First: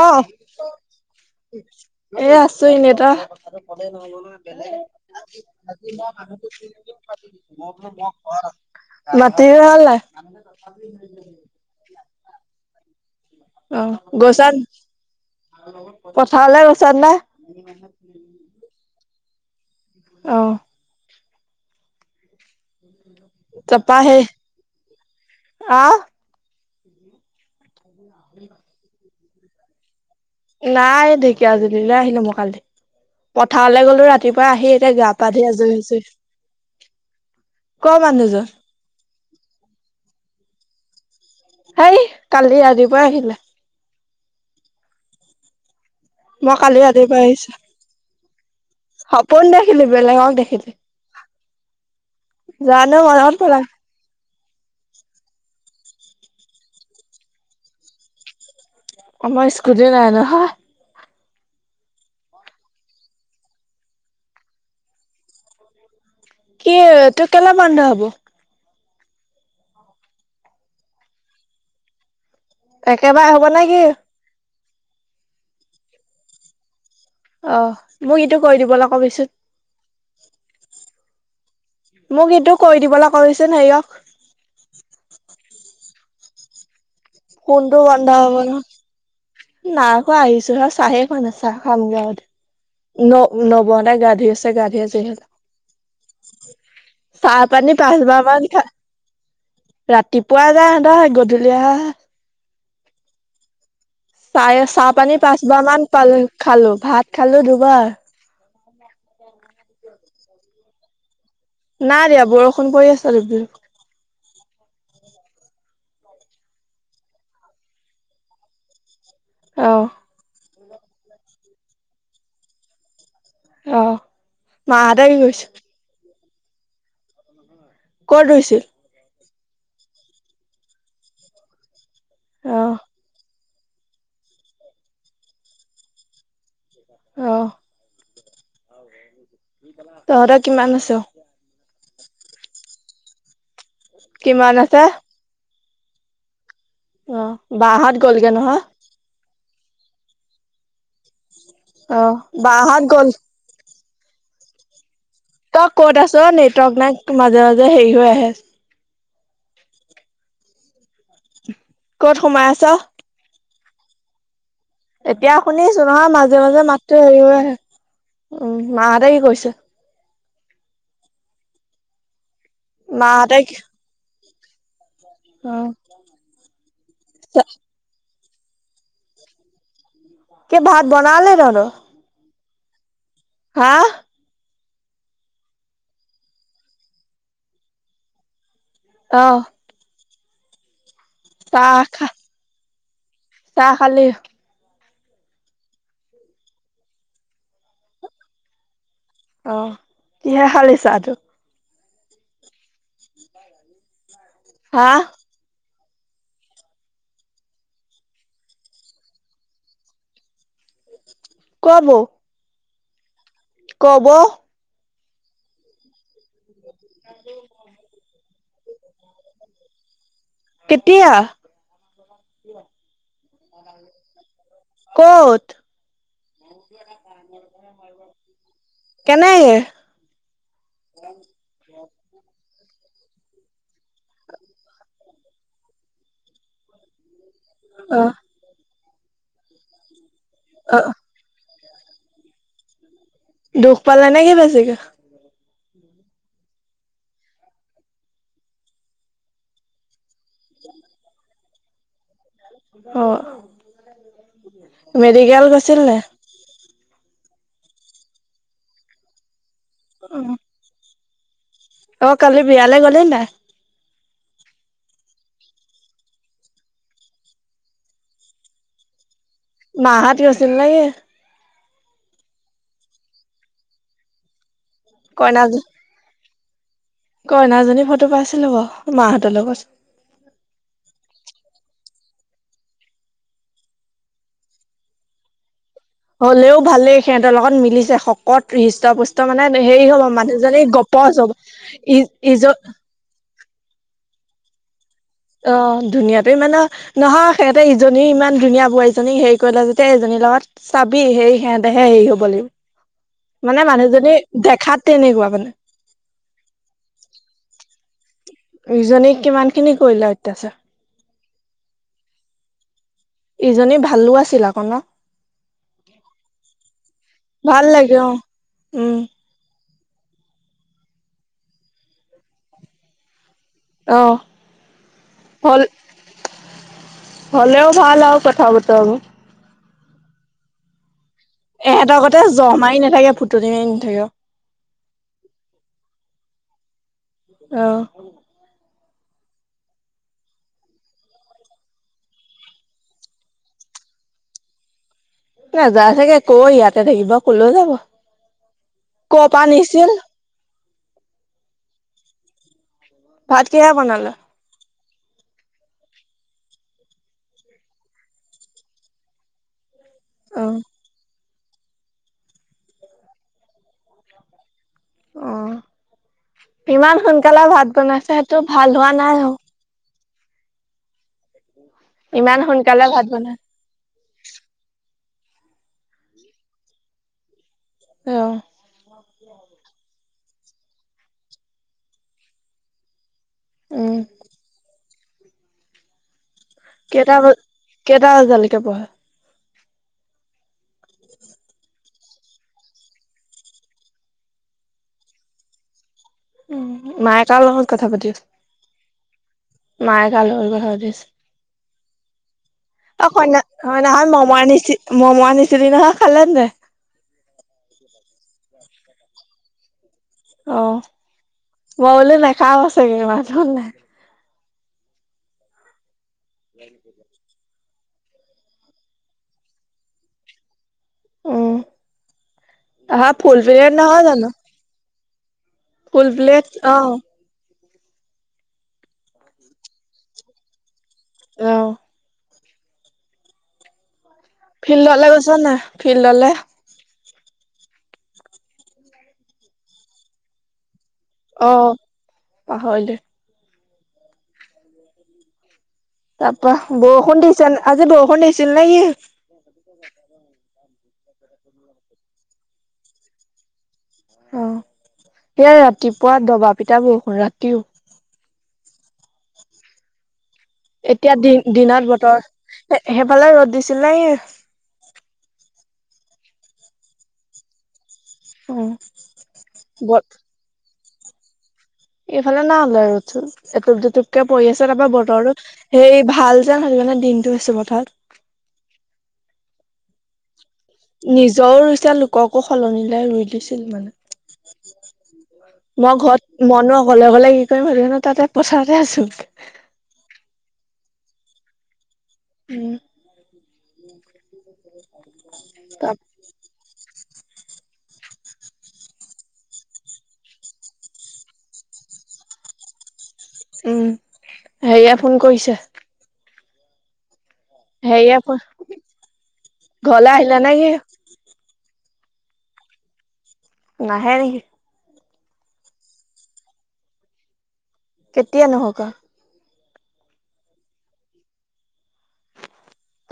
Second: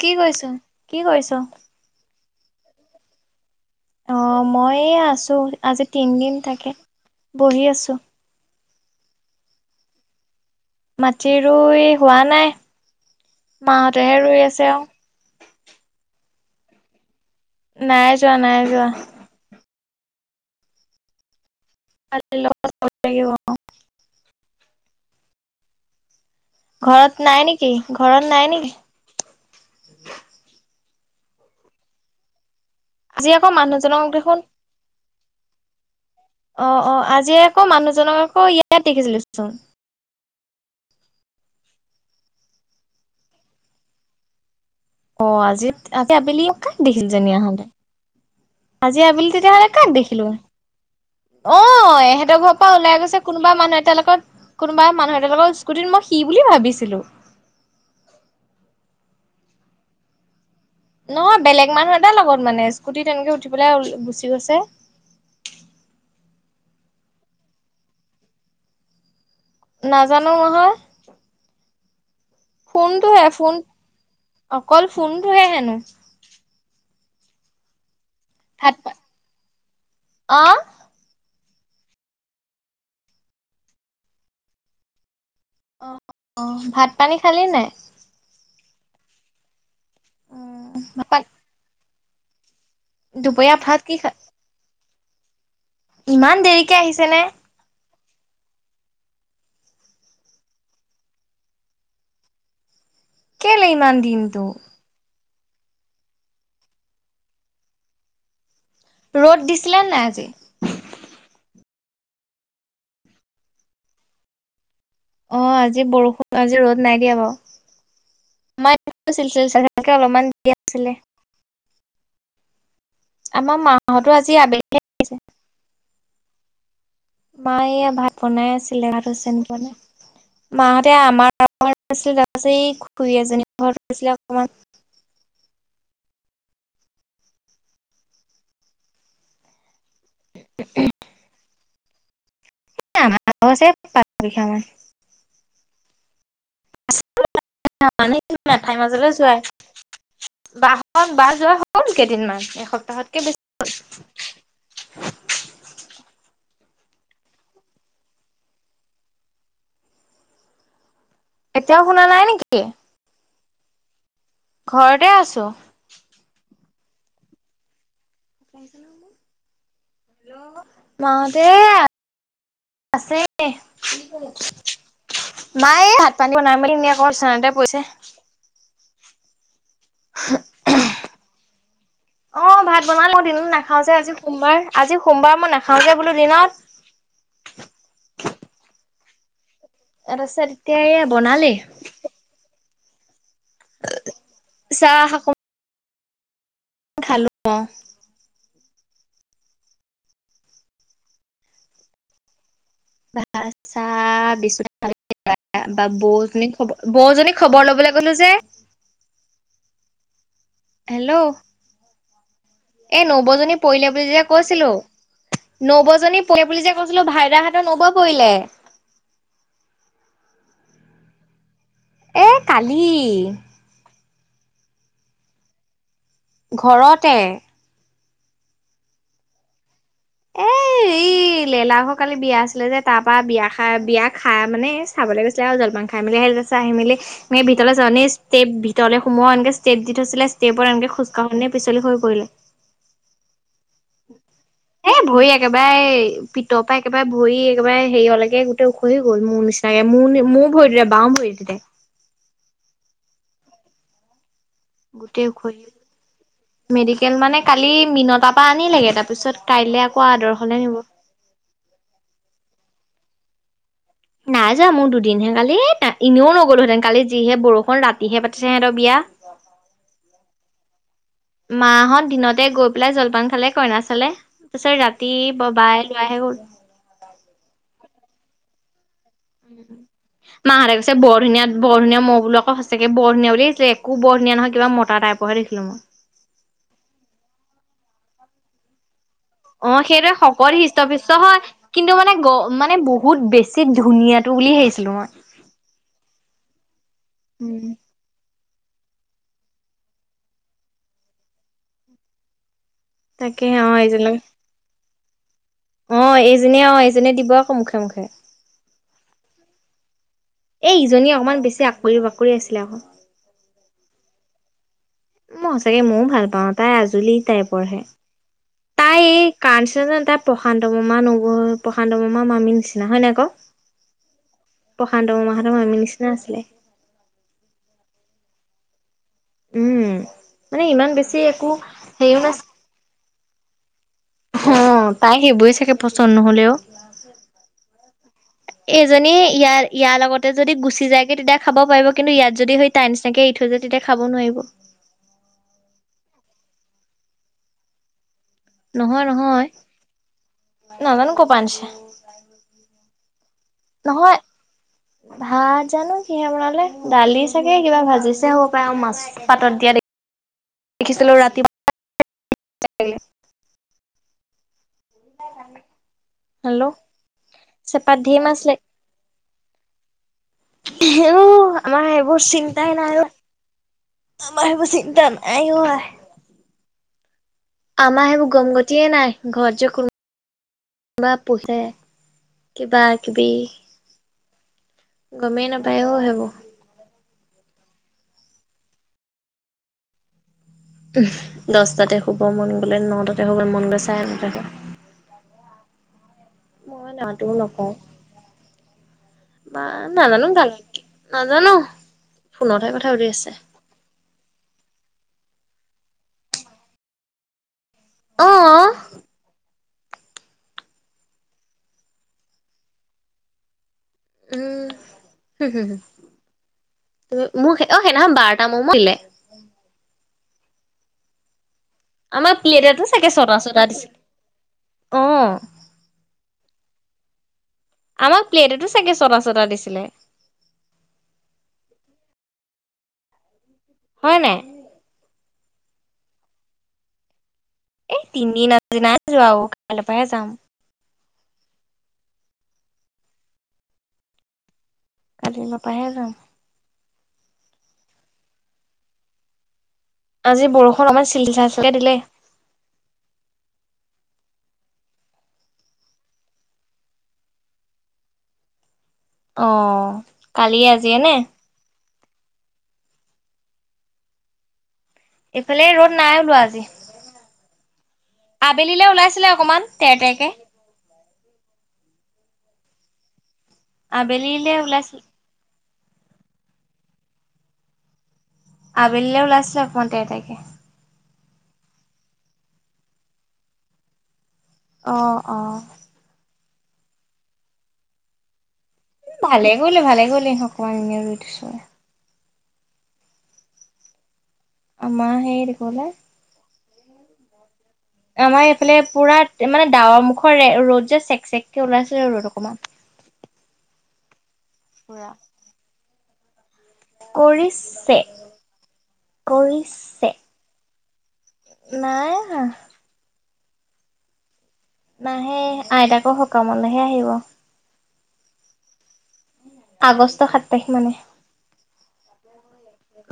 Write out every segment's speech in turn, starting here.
কি কৈছ কি কৰিছ? এ, আছো এনেই তই? অ' মই আছো আজি তিনদিন থাকে বহি আছো। [inaudible] মাতি হ'ল নাই? মাটি ৰুই হোৱা নাই। মাহেতেহে ৰুই আছে আও। পথাৰলে গৈছ না? নাই যোৱা, নাই যোৱা। অৱ। [inaudible] তাপা হে, আহ। ঘৰত নাই নেকি ঘৰত নাই নেকি? নাই ঢেকীয়াজুলিলৈ আহিলো মই কালি। আজি আকৌ পথাৰলে মানুহজনক গ'লো দেখোন ৰাতিপুৱা আহি এতিয়া গা পা ধোই আজুৰি হৈছোহে। অঁ অঁ আজি আকৌ মানুহজনক আকৌ ইয়াত দেখিছিলোচোন। সেই, কালি ৰাতিপোৱাই আহিলে। অ, আজি, আজি আবেলি মই কা কালি দেখিল যে ৰাতিপুৱাই আহিছো হ'লে। আজি আবেলি তেতিয়াহ'লে কাক দেখিলো? অ, এহেঁতৰ ঘৰৰ পৰা জানো ওলাই গৈছে মনত কোনোবা পেলালে মানুহ এট লগত। কোনোবা মানুহ এটা লগত স্কুটিত মই সি বুলি ভাবিছিলো। আমাৰ, স্কুটি নাই নহয়। নহয় বেলেগ মানুহ এটাৰ লগত মানে স্কুটিত এনেকে উঠি পেলাই গুচি গৈছে। কি তোৰ কেলে বন্ধ হব? নাজানো বোলো। ফোনটোহে, একেবাৰে হব ফোন। নে কি অকল ফোনটোহে হেনো। অহ, মোক ইটো কৈ দিবলে কবিচোন। অঁ, মোক ইটো কৰি দিবলে কবি চোন সেইয়ক। অ', অঁ। ভাত পানী খালি নাই? নাই বিনোৱা। নাই খোৱা আহিছো হে আৰু চাহে খোৱা নাই চাহ খামগে ন' দুপৰীয়া ভাত কি নবৌহঁতে খা গা ধোই আছে, গা ধোই আছে সিহঁত। ইমান দেৰিকে আহিছেনে? পানী পাঁচবাৰ মান ফা ৰাতিপুৱা যায় হেতৰ গধূলি আহে। কেলে ইমান দিন? চা এই চাহ পানী পাঁচবাৰ মান পালো খালো, ভাত খালো দুবাৰ। ৰ'দ দিছিলে নাই আজি? না দিয়া বৰষুণ পৰি আছে [unintelligible] অ, আজি বৰষুণ, আজি ৰ'দ নাই দিয়া বাও। মাই [unintelligible] অহ সেনেকে অলপমান দিয়া আছিলে। আমাৰ অহ মাহতো আজি আবেলিয়ে মাহঁতে কি আহিছে। কৰিছে? মায়ে ভাত ক'ত বনাই ৰুইছিল? আছিলে, ভাত চেনতৰ বনাই মাহঁতে আমাৰ [unintelligible] ছিল অহ তাৰপাছত ঘ এজনী ঘৰত আছিলে অকমান। অ, তহঁত কিমান আছে? আমাৰো‌ আছে। পাঁচ বিঘা কিমান মান। আছে? অঁ [unintelligible] মেঠাই মাজলৈ যোৱা। বাহক বা যোৱা হ'ল অহ কেইদিনমান। বাহঁত গ'ল এসপ্তাহতকে বেছি হ'ল। তই ক'ত আছ অ? নেটৰ্ক নাই মাজে, মাজে হেৰি হৈ আহে। এতিয়াও শুনা ক'ত নাই সোমাই নেকি? আছ ঘৰতে এতিয়া আছো শুনিছো। নহয় মাজে, মাজে মাতটো হেৰি হৈ আহে উম, মাহঁতে কি কৰিছে? হেল্ল মা হতে [unintelligible] মাহঁতে আছেই। কি অ মায়ে হাত পানী বনাই মেলিইনেই আকৌ আকৌ বিছনাতে পৰিছে। কি ভাত বনালে তহঁতৰ? অঁ ভাত বনালে মই দিনত হা নাখাও যে। আজি সোমবাৰ, ‌। আজি সোমবাৰ মই নাখাও যে বোলো দিনত অহ। ইয়াত আছে তেতিয়া এয়া বনালেই চাহ খা চাহ খালি চাহ আকৌ অ অ কিহে খালি চাহটো ভাত চাহ বিস্কুটে হা খালো বা বৌজনীক খবৰ বৌজনীক খবৰ লবলৈ গলো যে। হেল্ল ক বৌ এ নবৌজনী পৰিলে কৰ বুলি বৌ যেতিয়া কৈছিলো নবৌজনী পৰিলে বুলি যে কৈছিলো ভাইদাহঁতৰ নবৌয়ে পৰিলে কেতিয়া এ কালি ক'ত ঘৰতে কেনেকে এ উ এই লেলা ঘৰ কালি বিয়া আছিলে যে তাৰপা বিয়া খাই বিয়া খাই মানে চাবলৈ গৈছিল চাহ জলপান খাই মেলি আহিলো যে চা আহি মেলি এনে ভিতৰ অ যাৱতে ষ্টেপ ভিতৰ সোমোৱা এনকে ষ্টেপ দি থৈছিলে ষ্টেপত অ এনেক খোজকাঢ়োনে পিছলি হৈ পৰিলে দুখ পালে নে কি বেছিকে এই ভৰি একেবাৰে পিতৰ পৰা একেবাৰে ভৰি একেবাৰে হেৰিয়লকে গোটেই ওখহি গ'ল মোৰ নিচিনাকে মোৰ মোৰ ভৰিটোতে বাওঁ ভৰিটোতে অহ গোটেই ওখহিল মেডিকেল মানে কালি মিন তাৰপা আনিলেগে তাৰ পিছত কাইলে আকৌ আদৰ্শলে নিব অ কালি বিয়ালে গ'লি নাই নাই যোৱা মোৰ দুদিনহে কালি এনেও নগলোহেঁতেন কালি যিহে বৰষুণ ৰাতিহে পাতিছে সিহঁতৰ বিয়া বিয়াখন মাহঁত গৈছিল নে কি মাহঁত দিনতে গৈ পেলাই জলপান খালে কইনা চালে তাৰপিছত ৰাতি কইনা ববাইল আহি গ'ল কইনাজনী ফটো পাইছিলো বাও মাহঁতৰ লগত উম মাহঁতে কৈছে বৰ ধুনীয়া বৰ ধুনীয়া মও বোলো অ সঁচাকে বৰ ধুনীয়া বুলি ভাবিছিলো একো বৰ ধুনীয়া নহয় কিবা মতা টাইপ বাওৱে দেখিলো মই হ'লেও ভালেই সিহঁতৰ লগত মিলিছে শকত হৃষ্ট পুষ্ট ত মানে অ' হেৰি হ'ব সেইটোৱে শকত মানুহজনী হৃষ্ট পুষ্ট গপচ হব হয়। কিন্তু ই মানে গ ইজ মানে বহুত বে ছি ধুনীয়াতো বুলি ভাবিছিলো মই অ ধুনীয়াতে মানে নহয় সিহঁতে উম। ইজ নী ইমান ধুনীয়া বোৱাৰীজনী হেৰি কৰিলে যেতিয়া এইজনীৰ লগত চাবি সে সিহঁতেহে হেৰি হ'ব লাগিব তাকে মানে অ' মানুহজনী এইজনক দেখাত তেনেকোৱা মানে অ এইজনীয়ে অ এইজনীয়ে দিব আকৌ মুখে মুখে ইজনীক কিমান খিনি কৰিলা অত্যাচা? এই ইজনী অকমান বেছি আকৰি বাকৰি আছিলে আকো। ইজনী ভালো আছিল আকৌ ন'? ম সচাকে মও ভাল পাওঁ। তাই আজুলি ভাল টাইপৰহে। লাগে অ উম তাই এই কাৰণ [unintelligible] তাই প্ৰশান্ত মামা নগল। প্ৰশান্ত মামা মামী নিচিনা হয় নাই ক? অ প্ৰশান্ত মামাহত হল মামী নিচিনা আছিলে। হলেও ভাল আৰু কথা বতৰাবো। উম, মানে ইমান বেছি একো এহেত হেৰিও গতে নাছিল জহ মাৰি নাথাকে ফুটনি মাৰি নেথাকে। অ', তাই সেইবোৰে চাগে পচন্দ নহলেও। অ। এইজনী ইয়াৰ ইয়াৰ লগতে যদি গুচি যায় কে তেতিয়া খাব পাৰিব কিন্তু ইয়াত যদি তাই নিচিনাকে এৰি থৈ যদি তাই খাব নোৱাৰিব। নাযায় চাগে আকৌ ইয়াতে থাকিব, কলেও যাব। নহয় ক' পৰা নহয়, নিছিল নাজানো কপা আনিছে। ভাত কিহে বনালা? নহয় ভাত জানো কিহে বনালে, দালি চাগে কিবা ভাজিছে হ'ব পাৰে আৰু মাছ পাতত দিয়া দে অ দেখিছিলো ৰাতি [unintelligible] অ' হেল্ল' ইমান সোনকালে ভাত চেপাত বনাইছে, ধেৰ সেইটো মাছ লা ভাল হোৱা নাই আও। উ, আমাৰ সেইবোৰ ইমান চিন্তাই সোনকালে নাই। ভাত বনাই আমাৰ সেইবোৰ চিন্তা নাই ঐ। আমাৰ অ সেইবোৰ গম গতিয়ে নাই, ঘৰত যে কোনো কোনোবা পুহে, কিবা কিবি। উম গমেই নেপায় অ' সেইবোৰ। কেইটা বা কেইটা বাজালৈকে পঢ়ে? দচটাতে শুব, মন গলে নটাতে শুব, মন গলে চাৰে নটা। [unintelligible] উম, নাতো মায়ে কাৰ লগত কথা পাতি মা মায়ে কাৰ নাজানো লগত কথা ভালকে, পাতি আছে নাজানো ফোনতহে কথা পাতি অ' আছে কইনা, হয়নাখন মম আনিচি মম আনিছিলি নহয় খালে নাই? অ', অ'। অ' মই বোলো নেখাও চাগে ইমান দুওলে। উম, হু, হু। [unintelligible] মোক অ' সেইদিনাখন বাৰটা মম দিলে। উম আমাৰ প্লেটটো আহা চাগে ছটা ছটা ফুলপিৰিয়ড নহয় জানো দিছিলে? অ'। ফুল প্লেট, অ'। আমাক প্লেটটো চাগে ছটা ছটা দিছিলে? অ'। হয় নাই? ফিল্ডলে গৈছ না, ফিল্ডলে? এই তিনিদিন দিনাই যোৱাও কাইলে পাহে যাম। অ', পাহৰিলে? কালি পাপাহে যাম। তাপা বৰষুণ দিছেন আজি বৰষুণ দিছিল নে কি? [inaudible] আজি বৰষুণ আমাৰ চিলি চাচকে দিলে। অহ, সেইয়া ৰাতিপুৱা দবা পিটা বৰষুণ ৰাতি অহ এতিয়া দিন দিনত বতৰ, সেইফালে ৰ'দ দিছিলেহি এইফালে ৰ'দ নাই ওলোৱা আজি অ আবেলিলৈ ওলাইছিলে অকমান, তেৰ বত তেৰকে এইফালে নাই ওলোৱা আৰু এটুপ দুটুপকে পৰি আবেলিলে আছে, তাৰপৰা ওলাইছিলে বতৰটো সেই ভাল যেন, সেইকাৰণে দিনটো আছো পথাৰত। আবেলিলৈ ওলাইছিলে অকণমান তেৰ তেৰকে। নিজৰো ৰুইচা, লোককো সলনি লই ৰুই দিছিল মানে‌ অ অ মই ঘৰত‌ মইনো অকলে অকলে কি কৰিম, হেটো কাৰনে তাতে পথাৰতে আছোঁ। ভালে কৰিলি, ভালে কৰিলি, অকণমান এনে ৰুই দিছোঁ। উম, আমাৰ সেই দেখবলে তাৰ আমাৰ এইফালে পুৰা মানে ডাৱৰ মুখৰ ৰ'দ যে, চেক চেককে ওলাইছিলে ৰ'দ অকণমান উম, হেৰিয়ে পুৰা। ফোন কৰিছে। কৰিছ হেৰিয়ে ফোন, ঘৰলে আহিলা নেকি নাই আহা। নাই নেকি? নাহে, আইতাকৰ সকামলৈহে আহিব। কেতিয়ানো সকাম আগষ্ট সাত তাৰিখ মানে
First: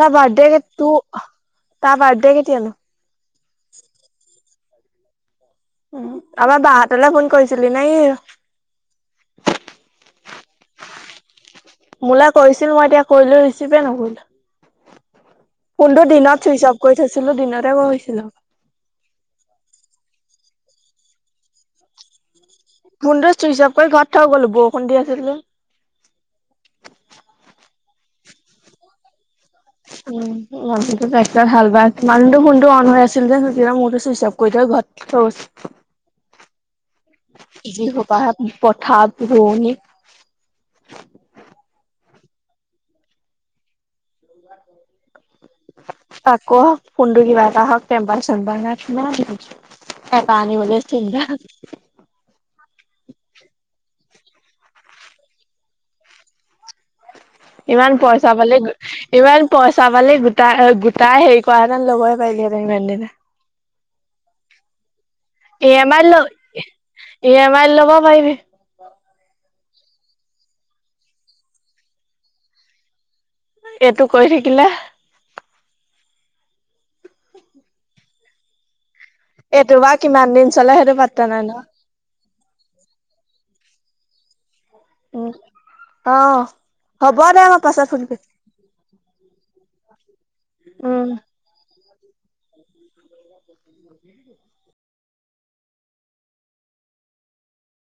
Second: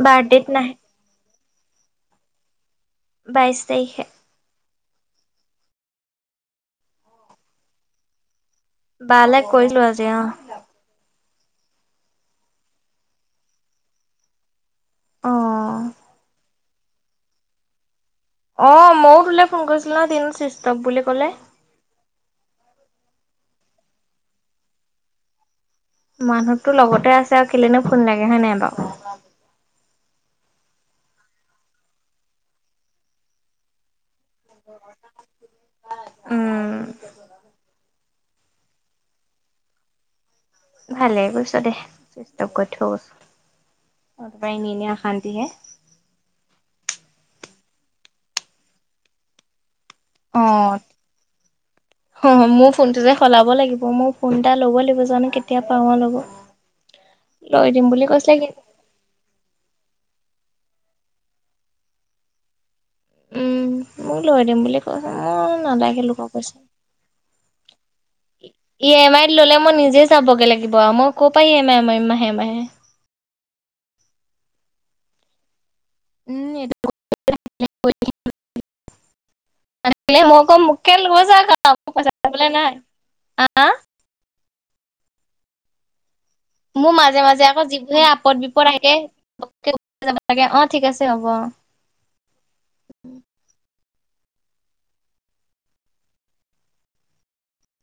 তাৰ বাৰ্থডেত বাৰ্থডে নাহে তোৰ, তাৰ বাৰ্থডে কেতিয়া? বাইছ তাৰিখে। উম, আমাৰ বাহ হতলে ফোন কৰিছিলি নেকি? বালে কৰিলো আজি অহ। মোৰলে কৰিছিল, মই এতিয়া কৰিলো ৰিচিভে নকৰিলে। অ কোনটো দিনত চুইচ অফ কৰি থৈছিলোঁ। দিনতে কৈ কৈছিলোঁ। অ মইও তোলে ফোন কৰিছিল নহ, কিন্তু ছুইটচ অফ বুলি কলে। ফোনটো চুইচ অফ কৰি ঘৰত থৈ গ'লো, বৰষুণ দি আছিল যে মানুহতো লগতে আছে আৰু কেলেনো ফোন লাগে হয় নে নাই বাৰু‌ উম, মানুহটোৰ হাল বাই, মানুহটো ফোনটো অন হৈ আছিল যে মোৰতো ছুইচ অফ কৈ থৈ গ'ল, ঘৰত উম। যি সোপাহে পথাৰত ৰোৱণি ভালেই কৰিছ দে, চুইছ অফ কৰি থৈছো নহ তাৰ পৰা এনে এনে অশান্তি হে। আকৌ ফোনটোৰ কিবা এটা হওক, টেম্পাৰ চেম্পাৰ নাই কিমান এবাৰ অ আনিবলৈ চিন্তা অ' মোৰ ফোনটো যে সলাব লাগিব, মোৰ ফোন এটা ল'ব লাগিব, জানো কেতিয়া পাওঁ ল'বলৈ [unintelligible] ইমান পইচা পালি ইমান পইচা পালি, গোটাই গোটাই হেৰি কৰা হেতিন লবই পাৰিলি হেতেন ইমান দিনে। উম, মোক লই দিম বুলি কৈছে মোৰ ই এ নালাগে মাআই লোকৰ লৈ, পইচা। ই এ মাআইত লব পাৰিবি। ই এ মাইত ললে মই নিজে যাবগৈ লাগিব আৰু মই ক'ৰ পাই ই এ মাই মাৰিম মাহে মাহে। এইটো কৰি থাকিলে। উম' এটো। এইটো বা কিমান [unintelligible] [inaudible] দিন চলে সেইটো মুকে লৈ পাত্তা নাই যাওক নহয় আও। [unintelligible] উম' অ'। মোৰ হ'ব মাজে দে মাজে মই আকৌ পাছত ফোন যিবোৰহে কৰিম আপদ বিপদ আহি থাকে লাগে অ' ঠিক উম আছে হ'ব।